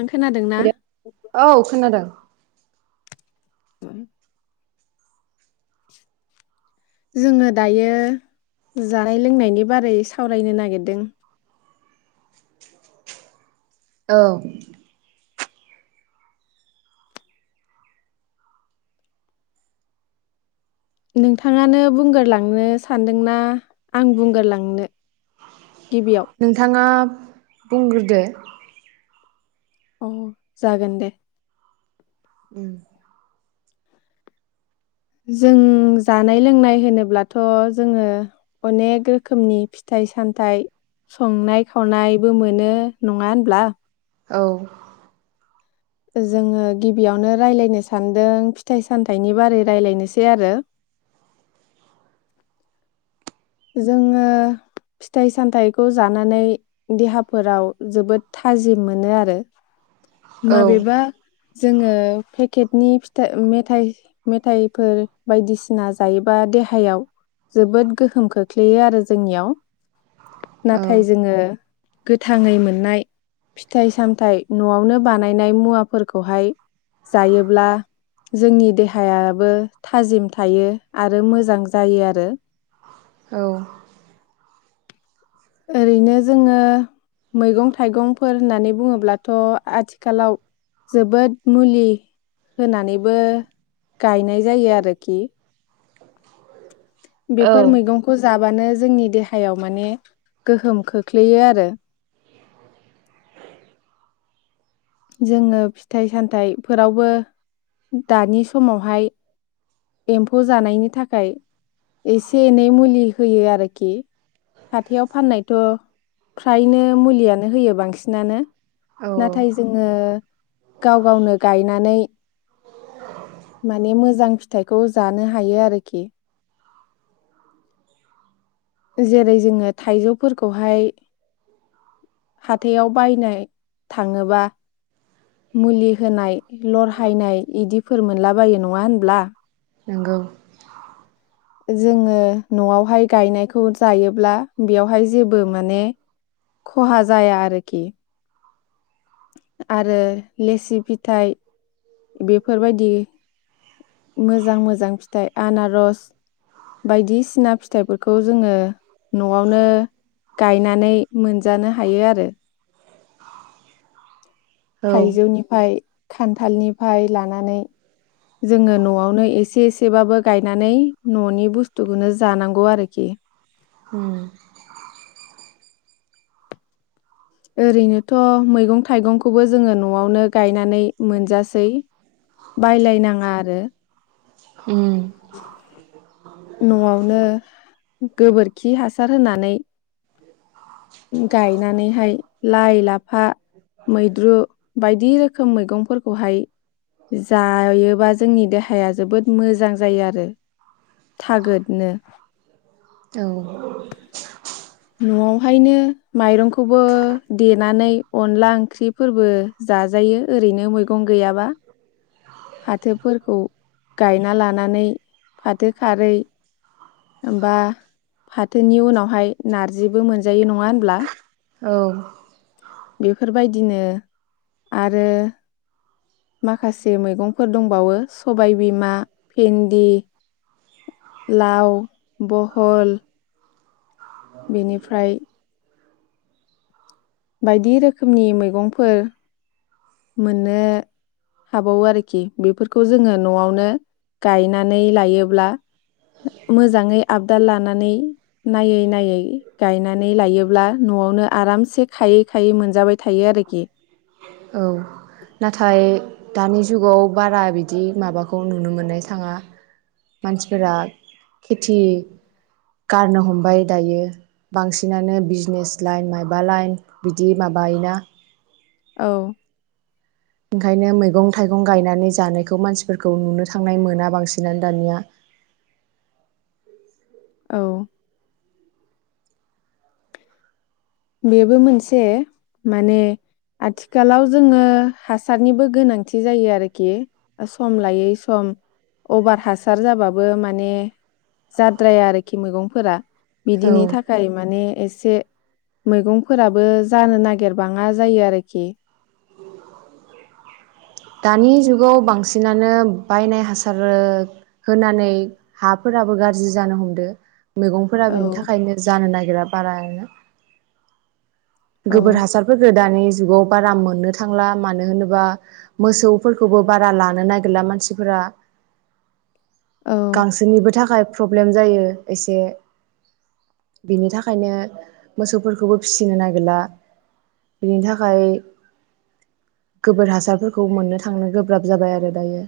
नों खोनादोंना? हेल औ खोनादों। उम जोङो दायो जानाय लोंनायनि बारै सावरायनो नागिरदों। औ। नोंथाङानो बुंगोरलांनो सानदोंना आं बुंगोरलांनो? गिबियाव नोंथाङा बुंगोरदो अ जागोन दे। उम जों जानाय लोंनाय होनोब्लाथ' जोङो अनेक रोखोमनि फिथाइ सामथाइ संनाय खावनायबो मोनो नङा होनब्ला? औ। जोङो गिबियावनो रायलायनो सानदों फिथाइ सामथाइनि बारै रायलायनोसै आरो जोङो फिथाइ सामथाइखौ जानानै देहाफोराव जोबोद थाजिम मोनो आरो औ माबेबा जोङो पेकेटनि फिथाइ मेथाइ मेथाइफोर बायदिसिना जायोबा देहायाव जोबोद गो होम खोख्लैयो आरो जोंनियाव नाथाय जोङो गोथाङै मोननाय फिथाइ सामथाइ न'आवनो बानायनाय मुवाफोरखौहाय जायोब्ला जोंनि देहायाबो थाजिम थायो। आरो मोजां जायो आरो। औ। ओरैनो जोङो मैगं थाइगंफोर होननानै बुङोब्लाथ' आथिखालाव जोबोद मुलि होनानैबो गायनाय जायो आरोखि औ बेफोर मैंगंखौ जा बानो जोंनि देहायाव माने गोहोम खोख्लैयो आरो जोङो फिथाइ सामथायाइफोरावबो दानि समावहाय एम्फौ जानायनि थाखाय एसे एनै मुलि होयो आरोखि हाथायाव फाननायथ' फ्रायनो मुलियानो होयो बांसिनानो। औ-औ ओ गाव गावनो गायनानै माने मोजां फिथाइखौ जानो हायो आरोखि जेरै जोङो थाइजौफोरखौहाय हाथायाव बायनो थाङोबा मुलि होनाय लरहा हायनाय इदिफोर मोनलाबायो नङा होनब्ला? नोंगौ। जोङो न'आवहाय गायनायखौ जायोब्ला बेयावहाय जेबो माने खहा जाया आरोखि। आरो लेसि फिथाइ बेफोरबायदि मोजां मोजां फिथाइ आनारस बायदिसिना फिथाइफोरखौ जोङो न'आवनो गायनानै मोनजानो हायो आरो। औ थाइजौनिफाय खान्थालनिफाय लानानै जोङो न'आवनो एसे एसेबाबो गायनानै न'नि बु स्थुखौनो जानांगौ आरोखि हम। ओरैनोथ' मैगं थाइगंखौबो जोङो न'आवनो गायनानै मोनजासै बायलायनाङा आरो उम [inaudible] न'आवनो गोबोरखि हासार होनानै गायनानैहाय लाइ लाफा मैद्रु बायदि रोखोम मैगंफोरखौहाय जायोबा जोंनि देहाया जोबोद मोजां जायो आरो थागोदनो। औ। न'आवहायनो माइरंखौबो देनानै अनला ओंख्रिफोरबो जाजायो ओरैनो मैगं गैयाबा फाथोफोरखौ गायना लानानै फाथो खारै। होमबा फाथोनि उनावहाय नारजिबो मोनजायो नङा होनब्ला? औ बेफोरबायदिनो आरो माखासे मैगंफोर दंबावो सबायबिमा भेन्दि लाव। बहल। बेनिफ्राय। बायदि रोखोमनि मैगंफोर। मोननो हाबावो आरोखि बेफोरखौ जोङो न'आवनो गायनानै लायोब्ला मोजाङै आबदाल लानानै नायै नायै गायनानै लायोब्ला न'आवनो आरामसे खायै खायै मोनजाबाय थायो आरोखि। औ नाथाय। दानि जुगाव बारा बिदि माबाखौ नुनो मोननाय थाङा मानसिफोरा खेथि गारनो हमबाय दायो बांसिनानो बिजनेस लाइन माबा लाइन। बिदि माबायोना। औ। ओंखायनो मैगं थाइगं गायनानै जानायखौ मानसिफोरखौ नुनो थांनाय मोना बांसिनानो दानिया। औ। बेबो मोनसे माने आथिखालाव जोङो हासारनिबो गोनांथि जायो आरोखि सम लायै सम अभार हासार जाबाबो माने जाद्राया आरोखि मैगंफोरा। औ बिदिनि थाखाय माने। एसे। मैगंफोराबो जानो नागिरबाङा जायो आरोखि। दानि जुगाव बांसिनानो। बायनाय हासार होनानै हाफोराबो गाज्रि जानो हमदो। मैगंफोरा औ बेनि थाखायनो जानो नागिरा। बारायनो। औ गोबोर हासारफोरखो दानि [unintelligible] जुगाव बारा मोननो थांला मानो होनोबा। मोसौफोरखौबो बारा लानो नागिरला मानसिफोरा। औ गांसोनिबो थाखाय। प्रब्लेम जायो एसे बिनि थाखायनो मोसौफोरखौबो फिसिनो नागिरला बिनि थाखाय गोबोर हासारफोरखौ। खौ मोननो थांनो गोब्राब जाबाय आरो दायो।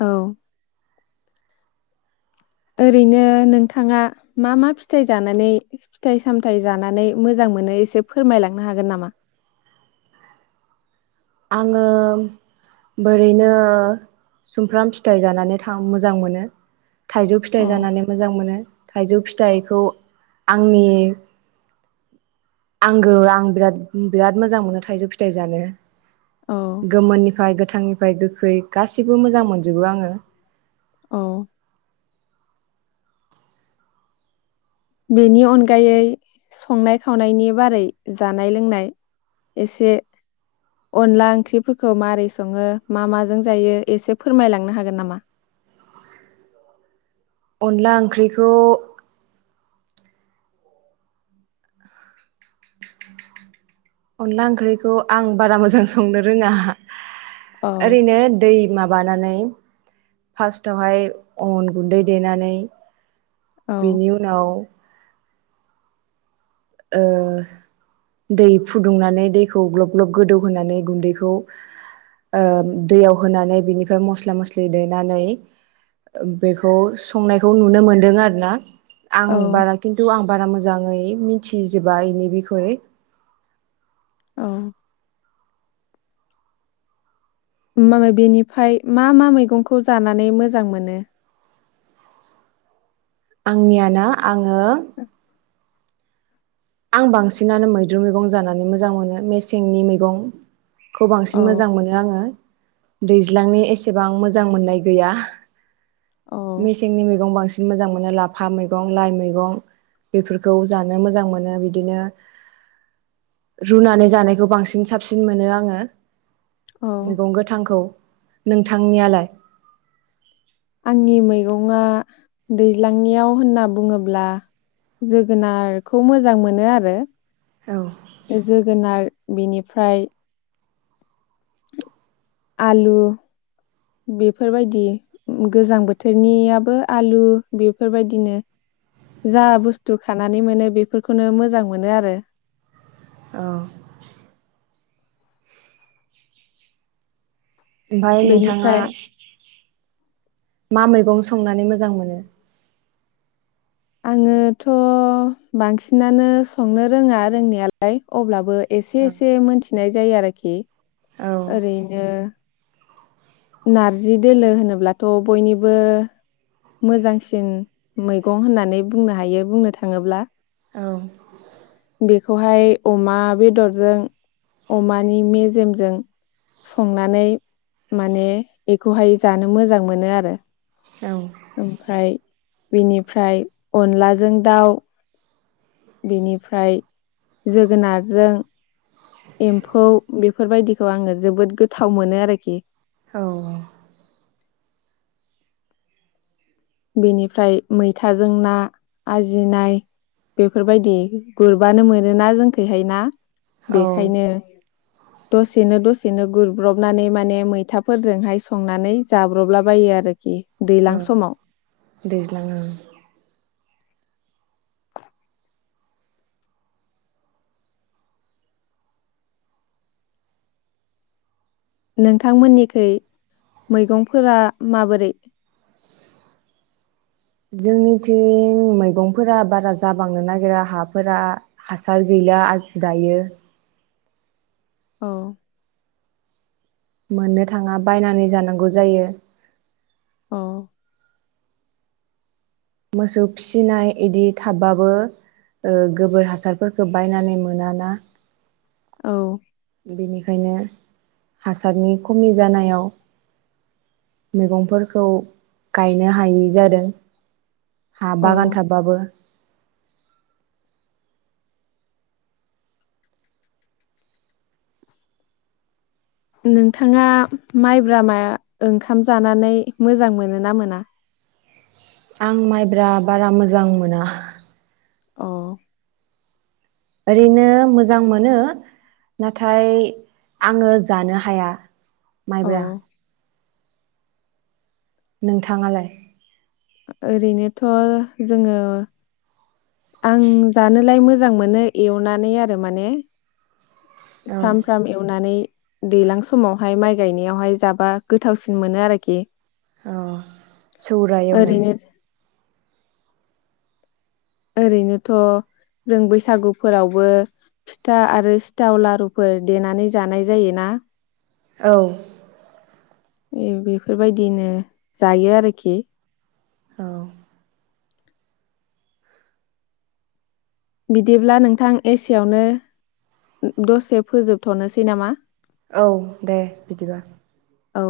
औ। ओरैनो नोंथाङा मा मा फिथायाइ जानानै फिथाइ सामथाय जानानै मोजां मोनो एसे फोरमायलांनो हागोन नामा? आङो बोरैनो सुमफ्राम फिथाइ जानानै थ मोजां मोनो। थाइजौ फिथाइ अ जानानै मोजां मोनो। थाइजौ फिथाइखौ आंनि आंगो आं बिराद बिराद मोजां मोनो थाइजौ फिथाइ जानो। औ गोमोननिफाय गोथ। गोथांनिफ्राय गोखै गासिबो मोजां मोनजोबो आङो। औ। बेनि अनगायै संनाय खावनायनि बारै जानाय लोंनाय एसे अनला ओंख्रिफोरखौ मारै सङो मा माजों जायो एसे फोरमायलांनो हागोन नामा। अनला ओंख्रिखौ। अनला ओंख्रिखौ आं बारा मोजां संनो रोङा। औ ओरैनो दै माबानानै। फार्स्टआवहाय अन गुन्दै देनानै औ बेनि उनाव दै फुदुंनानै दैखौ ग्लब ग्लब गोदौहोनानै गुन्दैखौ दैयाव होनानै बिनिफ्राय मस्ला मस्लि देनानै बेखौ संनायखौ नुनो मोनदों आरो ना आं औ बारा खिन्थु आं बारा मोजां मोजाङै मिथिजोबा इनि बिखय औ म बेनिफ्राय मा मा मैगंखौ जानानै मोजां मोनो? आंनियाना आं द' आं बांसिनानो मैद्रु मैगं जानानै मोजां मोनो मेसेंनि मैगं खौ औ बांसिन मोजां मोनो आङो। दैज्लांनि एसेबां मोजां मोननाय गैया। औ मेसेंनि मैगं बांसिन मोजां मोनो लाफा मैगं लाइ मैगं बेफोरखौ जानो मोजां मोनो बिदिनो रुनानै जानायखौ बांसिन साबसिन मोनो आङो औ मैगं गोथांखौ। नोंथांनियालाय? आंनि मैगंआ दैज्लांनियाव होनना बुङोब्ला जोगोनारखौ मोजां मोनो आरो। औ जोगोनार बिनिफ्राय आलु बेफोरबायदि गोजां बोथोरनियाबो आलु बेफोरबायदिनो जा बुस्थु खानानै मोनो बेफोरखौनो मोजां मोनो आरो। औ ओमफाय नोंथाङा बेनिफ्राय मा मैगं संनानै मोजां मोनो? आङोथ' बांसिनानो संनो रोङा रोंनायालाय अब्लाबो एसे औ एसे मोनथिनाय जायो आरोखि। औ ओरैनो नारजि दोलो होनोब्लाथ' बयनिबो मोजांसिन मैगं होननानै बुंनो हायो बुंनो थाङोब्ला। औ बेखौहाय अमा बेदरजों अमानि मेजेमजों संनानै माने बेखौहाय जानो मोजां मोनो आरो ओमफ्राय बेनिफ्राय अनलाजों दाउ बेनि। ओमफ्राय जोगोनारजों। एम्फौ बेफोरबायदिखौ आङो जोबोद गोथाव मोनो आरोखि। औ बेनिफ्राय मैथाजों ना आजिनाय बेफोरबायदि गुरबानो मोनोना जोंखैहाय ना औ बेखायनो दसेनो दसेनो गुरब्रबनानै माने मैथाफोरजोंहाय संनानै जाब्रबलाबायो आरोखि। औ दैज्लां समाव दैज्लां। नोंथांमोननिखै मैगंफोरा माबोरै। जोंनिथिं मैगंफोरा बारा जाबांनो नागिरा हाफोरा हासार गैला दायो। औ। मोननो थाङा बायनानै जानांगौ जायो। अ। मोसौ फिसिनाय इदि थाबाबो ओ गोबोर हासारफोरखौ बायनानै मोनाना। औ। बेनिखायनो हासारनि खमि जानायाव मैगंफोरखौ गायनो हायै जादों। हा औ बागान थाबाबो। नोंथाङा माइब्रामा ओंखाम जानानै मोजां मोनो ना मोना? आं माइब्रा बारा मोजां मोना। अ। ओरैनो मोजां मोनो नाथाय आङो जानो हाया। अ माइब्रा नोंथाङालाय? ओरैनोथ' जोङो। आं जानोलाय मोजां मोनो एवनानै आरो माने। औ फ्राम फ्राम एवनानै दैलां समावहाय माइ गायनायावहाय जाबा गोथावसिन मोनो आरोखि। अ सौराय एवनाय ओरैनो ओरैनोथ' जों बैसागुफोरावबो फिथा आरो सिथाव लारुफोर देनानै जानाय जायोना। औ। बेफोरबायदिनो जायो आरोखि। औ। बिदिब्ला नोंथां एसेयावनो दसे फोजोबथ'नोसै नामा? औ दे बिदिबा औ।